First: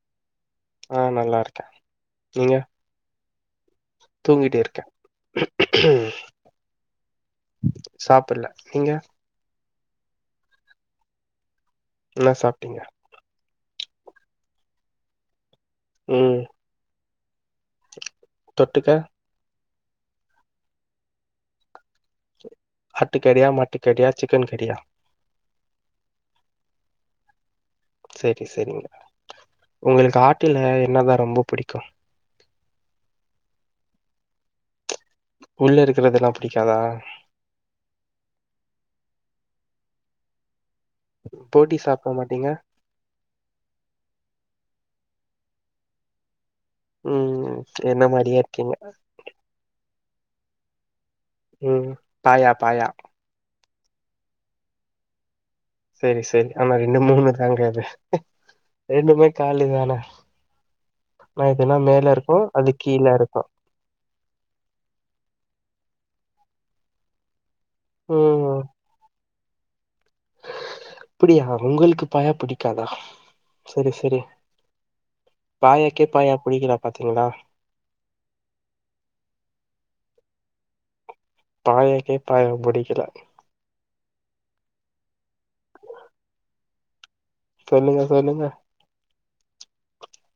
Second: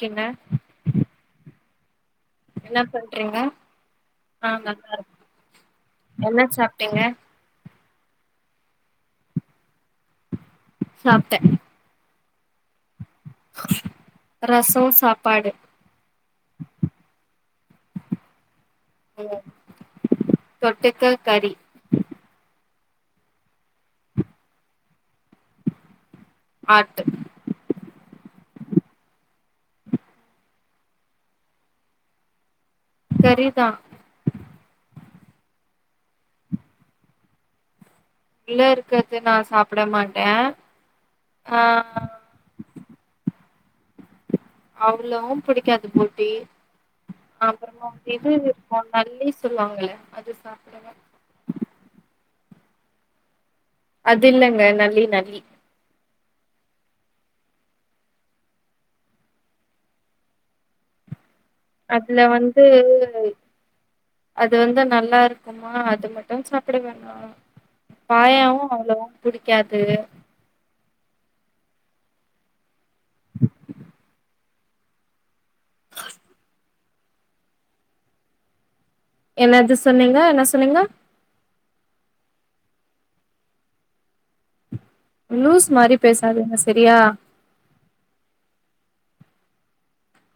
கின்ன ஆ நல்லா இருக்க என்ன பண்றீங்க ஆ தூங்கிட்டு இருக்கே நல்லா இருக்க என்ன சாப்ட்டீங்க சாப்பிட்ல நீங்க சாப்ட்ட என்ன சாப்ட்டீங்க ரசோ சாப்பாடு ம் தொட்டுக்க ம் தொட்டுக்க கறி ஆட்டு கறியா மாட்டு கறியா சிக்கன் கறியா ஆட்டு சரி சரிங்க உங்களுக்கு ஆட்டில என்னதா ரொம்ப புடிக்கு கறி தா உள்ள இருக்கிறதெல்லா புடிக்காதா உள்ள இருக்கிறது நா சாப்ட மாட்ட போட்டி சாப்ட மாட்டீங்க அவ்வளவும் புடிக்காது போட்டி ம் அப்புறோமா என்ன இது மாரியே இருக்கீங்க இருக்கு நல்லி சொல்லுவாங்கல்ல அது சாப்டுவ ம் பாயா பாயா அதுல்லங்க நல்லி நல்லி செரி செரி ஆனா ரெண்டு மூணுனா தாங்காது ரெண்டுமே காலி தான ஆனா இதுன்னா மேல அதுல இருக்கு வந்து அது கீழ இருக்கும் அது வந்து நல்லா இருக்குமா அது மட்டு சாப்பிட வேண்ணா ம் பாயாவு அவ்வளவா புடிக்காது அப்டியா உங்களுக்கு பாயா பிடிக்காதா செரி செரி பாயாக்கே பாயா புடிக்கல பாத்தீங்களா என்னது சொன்னீங்க என்ன சொன்னீங்க பாயாக்கே பாயாவ பிடிக்கல லூஸ் மாறி பேசாதிங்க செரியா சொல்லுங்க சொல்லுங்க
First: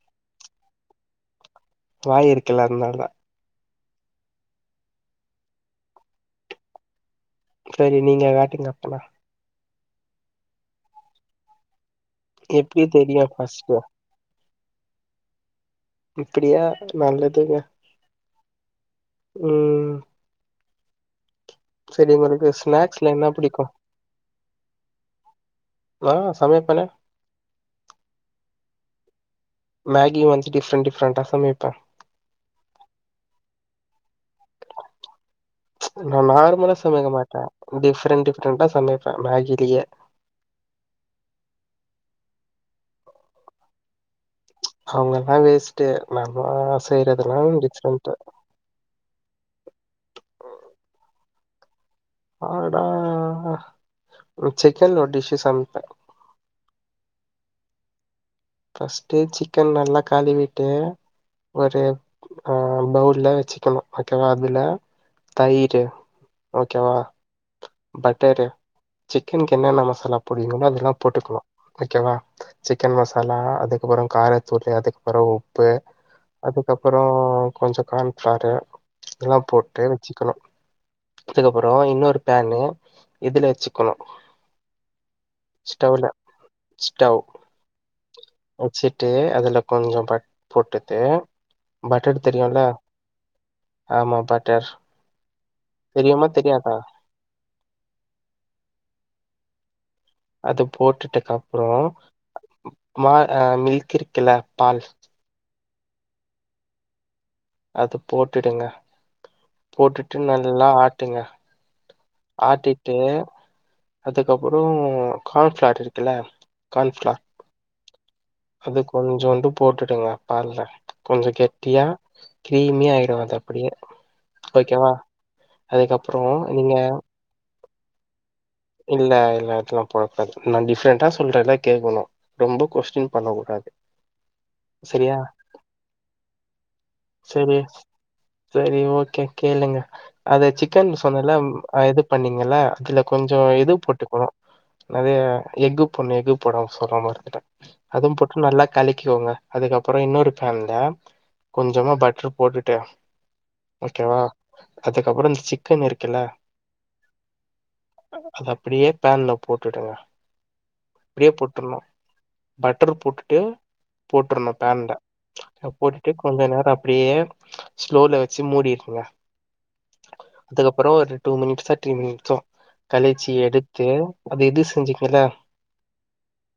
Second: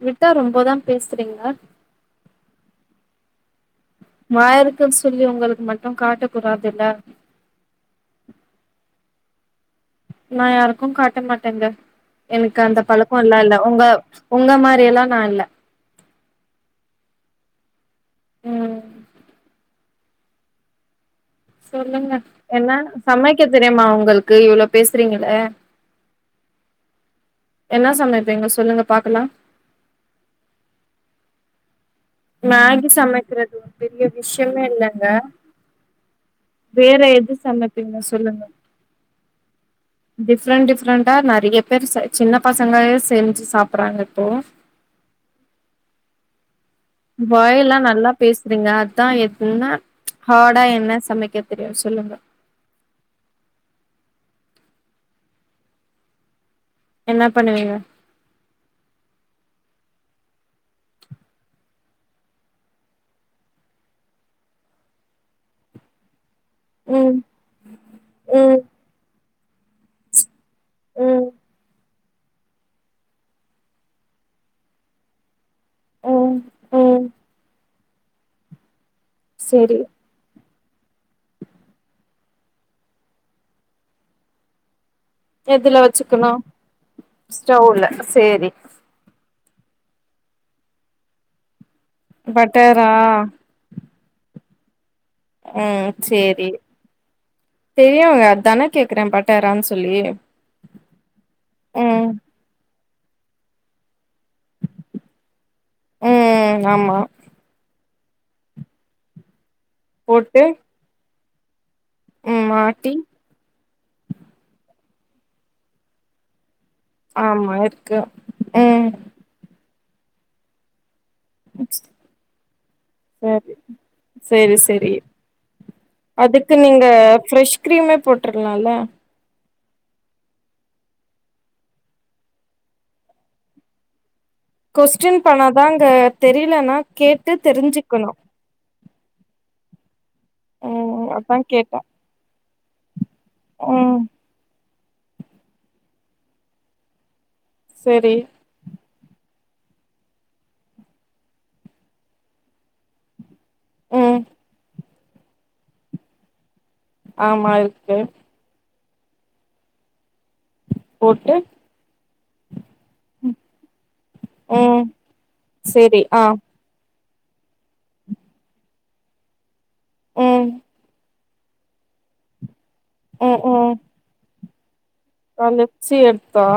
விட்டா ரொம்பதா பேசுறீங்க வாயிருக்குல அதுனால தா வாயிக்குருன்னு சொல்லி உங்களுக்கு மட்டு காட்ட கூடாதுல்ல செரி நீங்க காட்டுங்க அப்பனா நா யாருக்கு காட்ட மாட்டேங்க எனக்கு அந்த எப்டி பழக்கோ தெரியு எல்லா இல்ல ஃபர்ஸ்ட்டு உங்க உங்க மாறி எல்லா நா இல்ல இப்டியா நல்லதுங்க ம் ம் ம் சொல்லுங்க உங்களுக்கு என்ன ஸ்நாக்ஸ்ல என்ன சமைக்க புடிக்கு தெரியுமா உங்களுக்கு இவ்வளோ பேசுறீங்களே நா சமைப்பனே என்னா சமைப்பீங்க சொல்லுங்க பாக்கலா மேகி வந்து டிஃப்ரெண்ட் டிஃப்ரண்டா சமைப்பே மேகி சமைக்கிறது பெரிய விஷயமே இல்லைங்க நா நார்மலா சமைக்க மாட்டே சமைப்பீங்க டிஃப்ரெண்ட் சொல்லுங்க டிஃப்ரெண்டா சமைப்பே மேகிலயே டிஃப்ரெண்ட் டிஃப்ரெண்டா நறைய பேர் செ சின்ன பசங்களே செஞ்சு சாப்பறாங்க இப்போ அவங்கல்லா வேஸ்ட்டு நம்மா செய்யறதுல்லா டிஃப்ரெண்ட்டு அப்டிங்ளா அதா எதுன்னா ஹார்டா என்ன சமைக்க தெரியு சொல்லுங்க ஹாடானா சிக்கன்ல ஒரு டிஷ்ஷு சமைப்பே என்ன பண்ணுவீங்க பஸ்ட்டு சிக்கன் நல்லா கழுவிட்டு ஒரு ஹ பவுல வச்சக்கனு ஓக்கேவா அதுல தைய்ரு ஓகேவா ம் பட்டரு ம் சிக்கனுக்கு என்னென்ன மசாலா போடுங்விகளோ அதெல்லா ம் போட்டுக்கணு ஓக்கேவா சிக்கன் மசாலா அதுக்கப்றோ காரத்தூள் அதுக்கப்றோ உப்பு ம் அதுக்கப்றோ ம் கொஞ்சோ கார்ன்ஃப்ளாரு இதெல்லா செரி போட்டு வச்சு க்கணு வச்சக்கப்றோ இன்னொரு பேன்னு இதுல வச்சுக்கணு எதுல ஸ்டவ்ல வச்சுக்கணு ஸ்டவ் ஸ்டவ்ல சேரி வச்சு ட்டு அதுல கொஞ்சோ பட் போட்டுட்டு பட்டர் தெரியும்ல பட்டரா ஆமா பட்டர் ம் தெரியுமா சேரி தெரியாதா தெரியுங்க அதா கேக்குறே பட்டாரான்னு சொல்லி அது போட்டுட்டுக்கு அப்றோ ம் மா மில்க் இருக்குல பால் ம் ம் ஆமா அது போட்டுடுங்க போட்டுட்டு போட்டு நல்லா ஆட்டுங்க ம் ஆட்டி ஆட்டிட்டு் அதுக்கப்றோ கார்ன்ஃப்ளார் இருக்குல்ல கார்ன்ஃப்ளா ஆமா இரு அது கொஞ்ஜோன்டு போட்டுருவே யாரு இல்ல கொஞ்சோ கெட்டியா கிரீமியா ஆயிடு அது சரி அப்டியே செரி ஓகேவா செரி அதுக்கு நீங்க ஃப்ரெஷ் கிரீமே போட்டு இருக்கலாம்ல இல்ல இல்ல அதெல்லா போடக்குடாது நான் டிஃப்ரெண்ட்டா சொல்றேன்ல்ல கேட்கணு ரொம்ப கொஷ்டி பண்ண கூடாது கொஸ்டி சரியா பண்ணா தாங்க தெரியலன்னா கேட்டு தெரிஞ்சுக்கணு சேரி ஓகே கேளுங்க அத சிக்கன் ம் சொன்ன எல்லா அதா கேட்டே அது பண்ணீங்க அதுல கொஞ்சோ ம் எது போட்டுக்கோ நிறைய எஃகு பொண்ணு எஃகு போடாம சொல்ல மாறந்துட்டே செரி அதுவு போட்டு நல்லா கலிக்கிக்கோங்க அதுக்கப்பறோ இன்னொரு பேன்ல கொஞ்சமா பட்டர் போட்டுட்டு ஓகேவா ம் அதுக்கப்புற சிக்கன் இருக்குல்ல ஆமா இருக்கு அத அப்டியே பேன்ல போட்டுங்க அப்டியே போட்டு போட்டுணு பட்டர் போட்டுட்டு போட்டுருணு ம் பேன்ல செரி போட்டுட்டு ஆ கொஞ்சோ நேரம் அப்டியே ஸ்லோல வச்சு மூடிருங்க ம் அதுக்கப்பறோ ஒரு டூ மினிட்சோ த்ரீ மினிட்சோ கலைச்சி எடுத்து அது எது செஞ்சு ஆலச்சி எடுத்தா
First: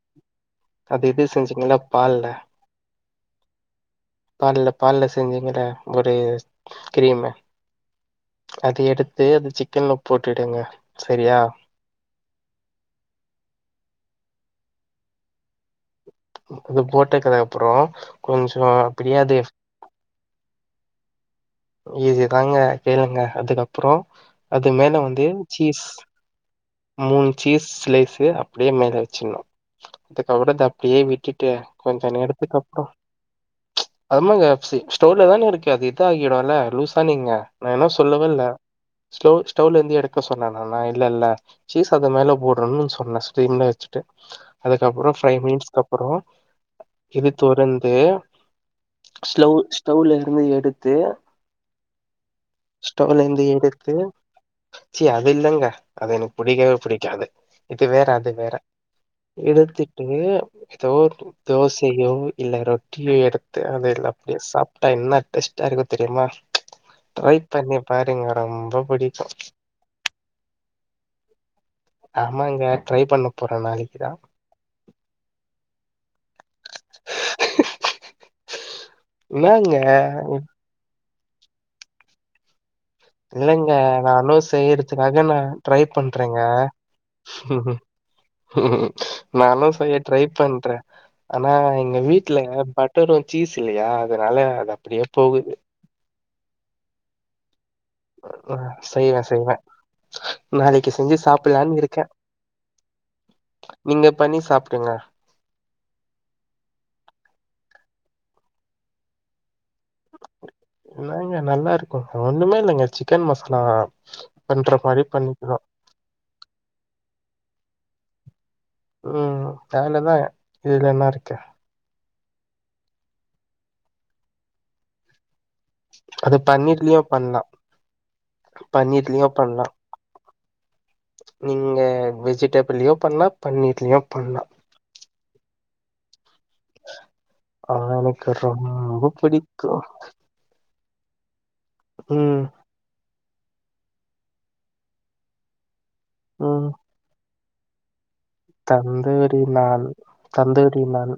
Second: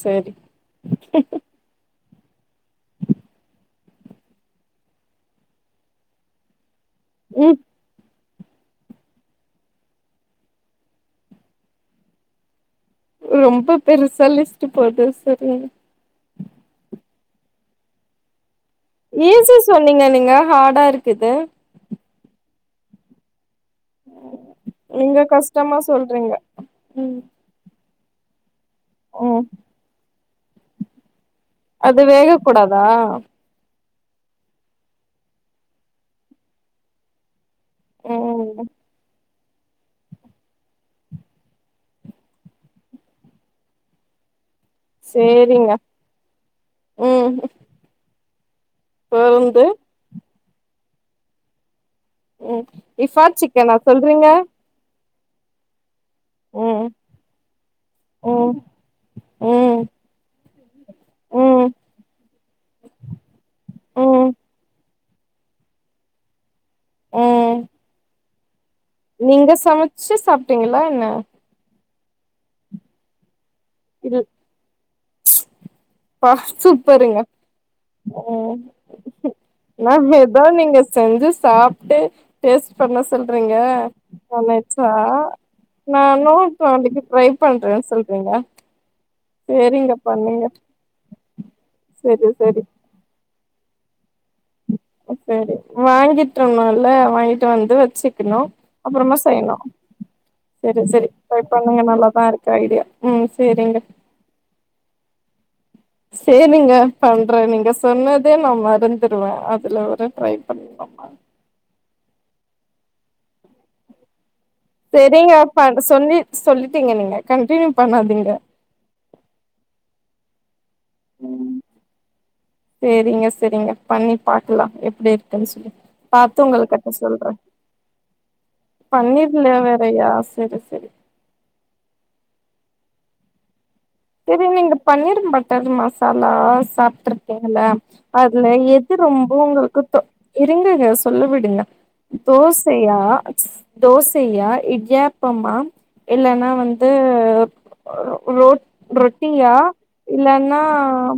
சேரி அது இது செஞ்சீங்கல்ல பால்ல பால்ல பால்ல செஞ்சேங்கல ஒரு கிரீமு ம் அது எடுத்து அந்த சிக்கன்ல போட்டுங்க சேரியா ரொம்ப பெருச லிஸ்ட் போது சேரிங்க அது போட்டக்கதுக்கு அப்பறோ கொஞ்சோ அப்படியே அது ஈசியா சொன்னீங்க நீங்க ஹாடா இருக்குது ஈஸி தாங்க கேளுங்க அதுக்கப்பறோ அப்பறோ அது மேல நீங்க வந்து கஷ்டமா சீஸ் சொல்றீங்க மூ ம் சீஸ் லேசு அப்டியே மேலச்சு சோ ம் அதுக்கப்பறோ அப்படியே விட்டுட்டு அது கொஞ்ச வேக நேரத்துக்கு அப்பறோ கூடாதா [unintelligible] ஸ்டோர்ல தானே இருக்கு அது இது ஆகிடு என்ன லூஸா நீங்க நா என்னு சொல்லவே இல்ல ம் ஸ்டவ் ஸ்டவ்ல இருந்து எடுக்க சொன்னே நா இல்ல இல்ல சீஸ் அத மேல போடுறும்னு சொன்னே ஸரீம்ல வச்சுட்டு அதுக்கப்பறோ ஃபைவ் சேரிங்க மினிட்ஸ்க்க அப்புறம் இது ம் திறந்து ஸ்லவ் பொருந்து ஸ்டவ்ல இருந்து எடுத்து ம் ஸ்டோவ் ல இஃபா இருந்து சிக்கனா எடுத்து சொல்றீங்க சி அது இல்லங்க அது எனக்கு பிடிக்கவே ம் பிடிக்காது இது வேற அது வேற ம் ம் எடுத்துட்டு ஏதோ ம் தோசையோ இல்ல ரொட்டியோ எடுத்து அது எல்லா ம் அப்டியேசாப்டு என்னடெஸ்ட்டா இருக்கு தெரியுமா ட்ரை ம் பண்ணி பாருங்க ரொம்ப பிடிக் நீங்க சமச்சு சாப்பிட்டீங்களா என்ன ஆமாங்க ட்ரை பண்ண போறே நாளைக்கு இது அப்பா சூப்பருங்க பா என்னாங்க நா ஏதோ நீங்க செஞ்சு சாப்பிட்டு டேஷ் பண்ண சொல்றீங்க இல்லங்க நானு நச்சா செய்யறதுக்காக நா ட்ரை நனோ பண்றேங்க பண் ரை பண்றே சொல்றீங்க நானு சேரிங்க செய்ய ட்ரை பண்ணுங்க பண்றே ஆனா எங்க செரி வீட்ல செரி பட் ரும் சீஸ் இல்லையா அதனால அது அப்டியே போகுது வாங்கிட் வர்ணுல வாங்கிட்டு வந்து வெச்சுக்கணும் அ அப்புறமா செய்வேன், செய்யணு செய்வேன். செரி நாளைக்கு செரி செஞ்சு ட்ரை சாப்பிடலான்னு பண்ணுங்க இருக்கேன். நல்லாதா இருக்கு ஐடியா நீங்க பண்ணி சாப்டுங்க சேரிங்க பண்ற நீங்க சொன்னதே நா மறந்துடுவ அதுல ஒரு ட்ரை பண்ணலாமா ன்னாங்க நல்லா இருக்குங்க ஒண்ணுமே இல்லங்க சிக்கன் மசாலா பண்ற மாரி செரிங்க பண்ணிக்கணும். ப சொல்லி சொல்லிட்டீங்க நீங்க கண்டினியூ பண்ணாதீங்க ம் வேலதா இதுல என்ன இருக்கு சேரிங்க செரிங்க பண்ணி பாக்கலா எப்டி இருக்குன் சொல்லி அது பாத்து உங்கள்கட்ட பன்னீர்லயும் சொல்ற பண்ணலாம். பன்னீர்லயும் பனீர்லவே பண்ணலாம். அப்டியா செரி செரி நீங்க வெஜிடபிள்ளயு பண்லா பனீர்லயு செரி நீங்க பனீர் பட்டர் மசாலாஸ் பாத்ருப்பிங்கல்ல ஆ எனக்கு அதுல எது ரொம்ப உங்களுக்கு பிடிக்கும். தொ இருங்கங்க சொல்ல விடுங்க ம், தோஸ் சயா ஸ் தோசயா இடியாப்பமா இல்லனா ம். வந்து உள் தந்தூரி ரொட்டியா நான், இல்லனா தந்தூரி நான்.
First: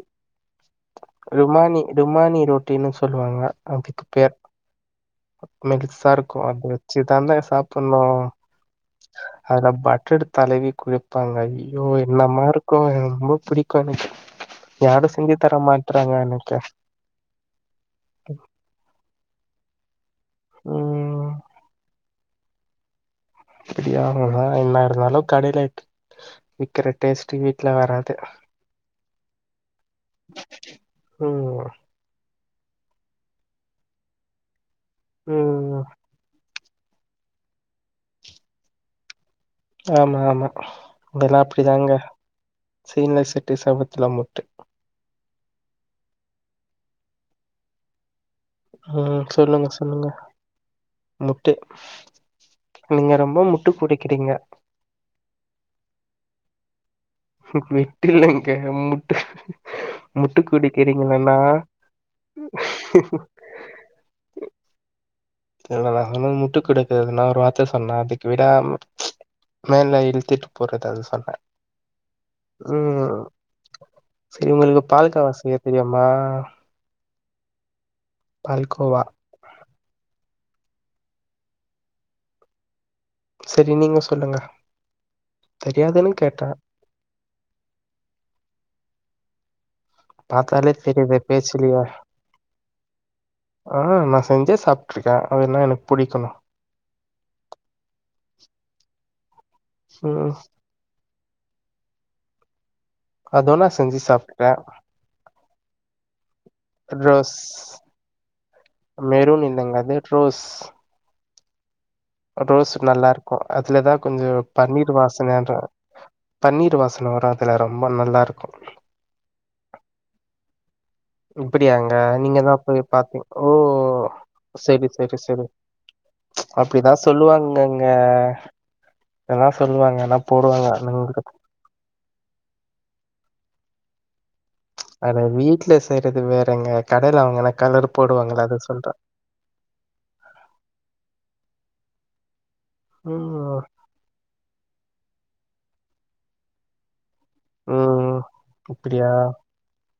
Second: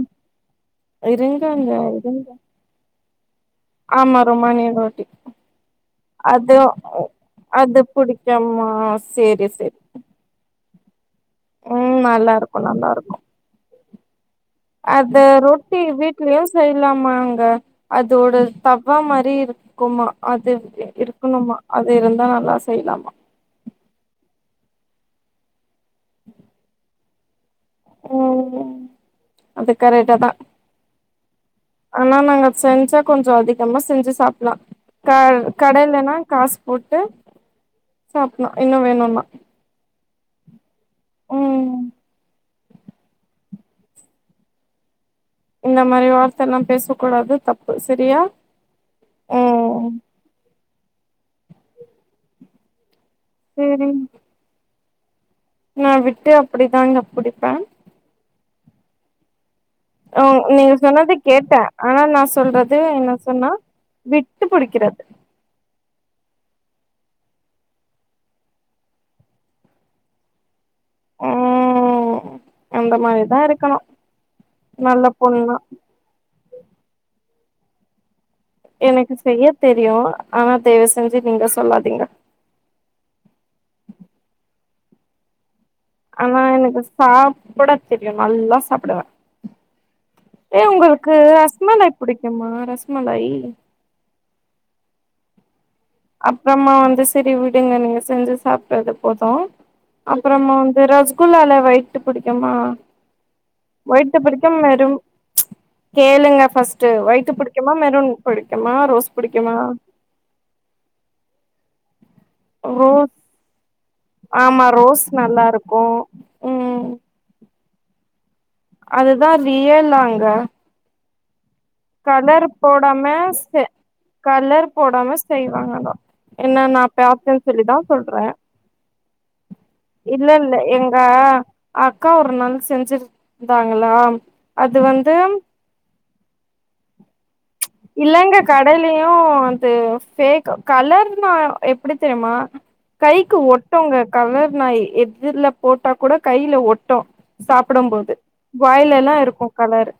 ருமானி இருங்க ருமானி ரோட்டினு சொல்வாங்க ஆமா ரொமானிய ரோட்டி மிக்சா இருக்கு அத வெச்சுதான்டா அது சாப்பிணு புடிக்குமா சேரி அதுல சேரி பட்எடுத் தலவி குடுப் வெப்பாங்க ஐயோ ம் நல்லா என்னமா இருக்கு நல்லா எ ரொம்ப பிடிக்கு எனக்கு யாரு சிங்கத் ட்டி வீட்லயு செய்யலாமா அங்க அதோட தவா மாரி இருக்குமா அது ம். இருக்கணுமா அது இருந்தா நல்லா செய்லாமா அப்படியா வ என்ன இருந்தாலு கடைல விக்கிற டேஸ்டு வீட் ட்ல வராது ம் அது கரெக்டா தா ம் ஆனா நாங்க செஞ்சா கொஞ்சொ அதிகமா செஞ்சு சாப்பிலா க ம். கடைலனா காசு போட்டு சாப்புலா இன்னு வேணுன்னா ஆமா ஆமா அதெல்லா ம் அப்டிதாங்க சீன்ல செட்டு சபத்துல முட்டு இந்த மாரி வார்த்தலா பேசக் கூடாது தப்பு சரியா ஆ சொல்லுங்க ம் சொல்லுங்க முட்டை நீங்க ரொம்ப உ முட்டு சேரி புடிக்கிறீங்க நா விட்டு அப்டிதாங்க புடிப் விட்டு இல்லங்க முட்டு உ முட்டு நீங்க சொன்னத குடுக்கிறீங்களண்ணா கேட்ட ஆனா நா சொல்றது என்ன சொன்னா விட்டு புடிக்கிறது தெர்ல நா அந்மாரி முட்டு குடுக்குறதுனா ஒரு வார்த்த சொன்னா அதுக்கு விடா முட் மேல இ்ழுத்துட்டு போறது அது ப ம் அந்த ம் மாரிதா இருக்கணு சரி உங்களுக்கு நல்ல பால்கோவா பொண்ணா செய்ய தெரியுமா மா பால்கோவா எனக்கு செய்ய தெரியு ஆனா தய்வு செஞ்சு நீங்க சொல்லாதீங்க சரி நீங்க சொல்லுங்க தெரியாதுன்னு ஆனா கேட்டே எனக்கு சாப்பிட தெரியு நல்லா சாப்பிடுவ ஏ பாத்தாலே உங்களுக்கு தெரியுது பேச்சுலயே ரஸ்மலாய் புடிக்குமா ரஸ்மலாய் ஆ நா செஞ்சே சாப்ருக்கேன் அதென்னா எனக்கு புடிக்கணும் அப்புறமா வந்து செரி விடுங்க நீங்க செஞ்சு சாப்டது போதோ ம் அப்புறமா வந்து இந்த ரசகுல்லால வொயிட்டு புடிக்குமா அதுவு நா செஞ்சு வொயிட்டு பிடிக்கு சாப்ட்டே வெறும் கேளுங்க ஃபஸ்ட்டு வொயிட்டு ரோஸ் புடிக்குமா மெரூன் பிடிக்குமா ரோஸ் மெரூன் புடிக்குமா இல்லங்க அது ரோஸ் ரோஸ் நல்லா இருக்கோ அதுலதா கொஞ்சொ ஆமா பன்னீர் ரோஸ் வாசன நல்லா இருக்கு பன்னீர் ம் வாசன வராது அதுல ரொம்ப நல்லாருக்கோ அதுதா ரியலாங்க அப்படியாங்க நீங்க கலர் தான் போய் போடாம பாத்தீங்க ஓ செ கலர் சரி போடாம சரி சரி செய்வாங்க ஆனா என்ன நா அப்படிதான் பாத்தேன்னு சொல்லிதா சொல்லுவாங்கங்க சொல்றே அதான் சொல்லுவாங்க ஆனா இல்ல இல்ல போடுவாங்க எங்க நீங்க அக்கா ஒரு நாள் செஞ்சிருந்தாங்களா அது வந்து அத வீட்ல செய்றது வேறங்க கடைல வாங்கன இல்லங்க கடைலயு து ஃபேக் கலர்னா எப்டி தெரியுமா கைக்கு ம் ஒட்டுங்க கலர் நாயி எதுல போட்டா கூட கைல ஒட்டு சாப்புடும் போது ம் அப்படியா வாயிலல்லா இருக்கோ கலரு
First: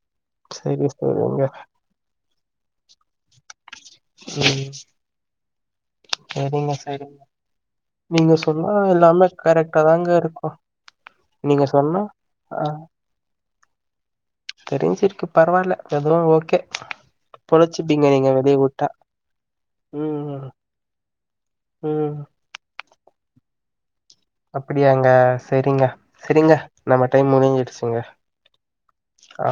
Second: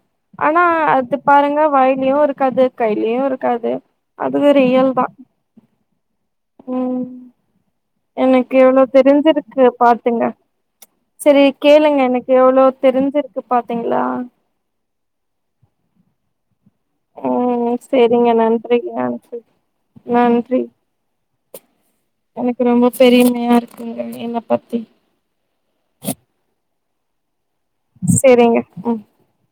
ஆனா சரி அது சரிங்க பாருங்க வாயிலயு இருக்காது கையிலயு இருக்காது அதுவோ ம் ரியல்தா சரிங்க ம் சரிங்க நீங்க எனக்கு சொன்னா எவ்ளவு எல்லாமே தெரிஞ்சிருக்கு கரெக்டா தாங்க பாத்துங்க இருக்கும் செரி நீங்க சொன்னா கேளுங்க எனக்கு எவ்வளோ ஆ தெரிஞ்சிருக்கு பாத்தீங்களா தெரிஞ்சிருக்கு பரவால்ல எதுவோ ஓகே ம் பொழச்சுப்பீங்க செரிங்க நீங்க வெளிய உட்டா நன்றிங்க நன்றி ம் ம் நன்றி ம் எனக்கு ரொம்ப பெரிமையா இருக்கு அப்புடியாங்க செரிங்க செரிங்க நம்ம டைம் முடிஞ்சிடுச்சு செரிங்க ம் க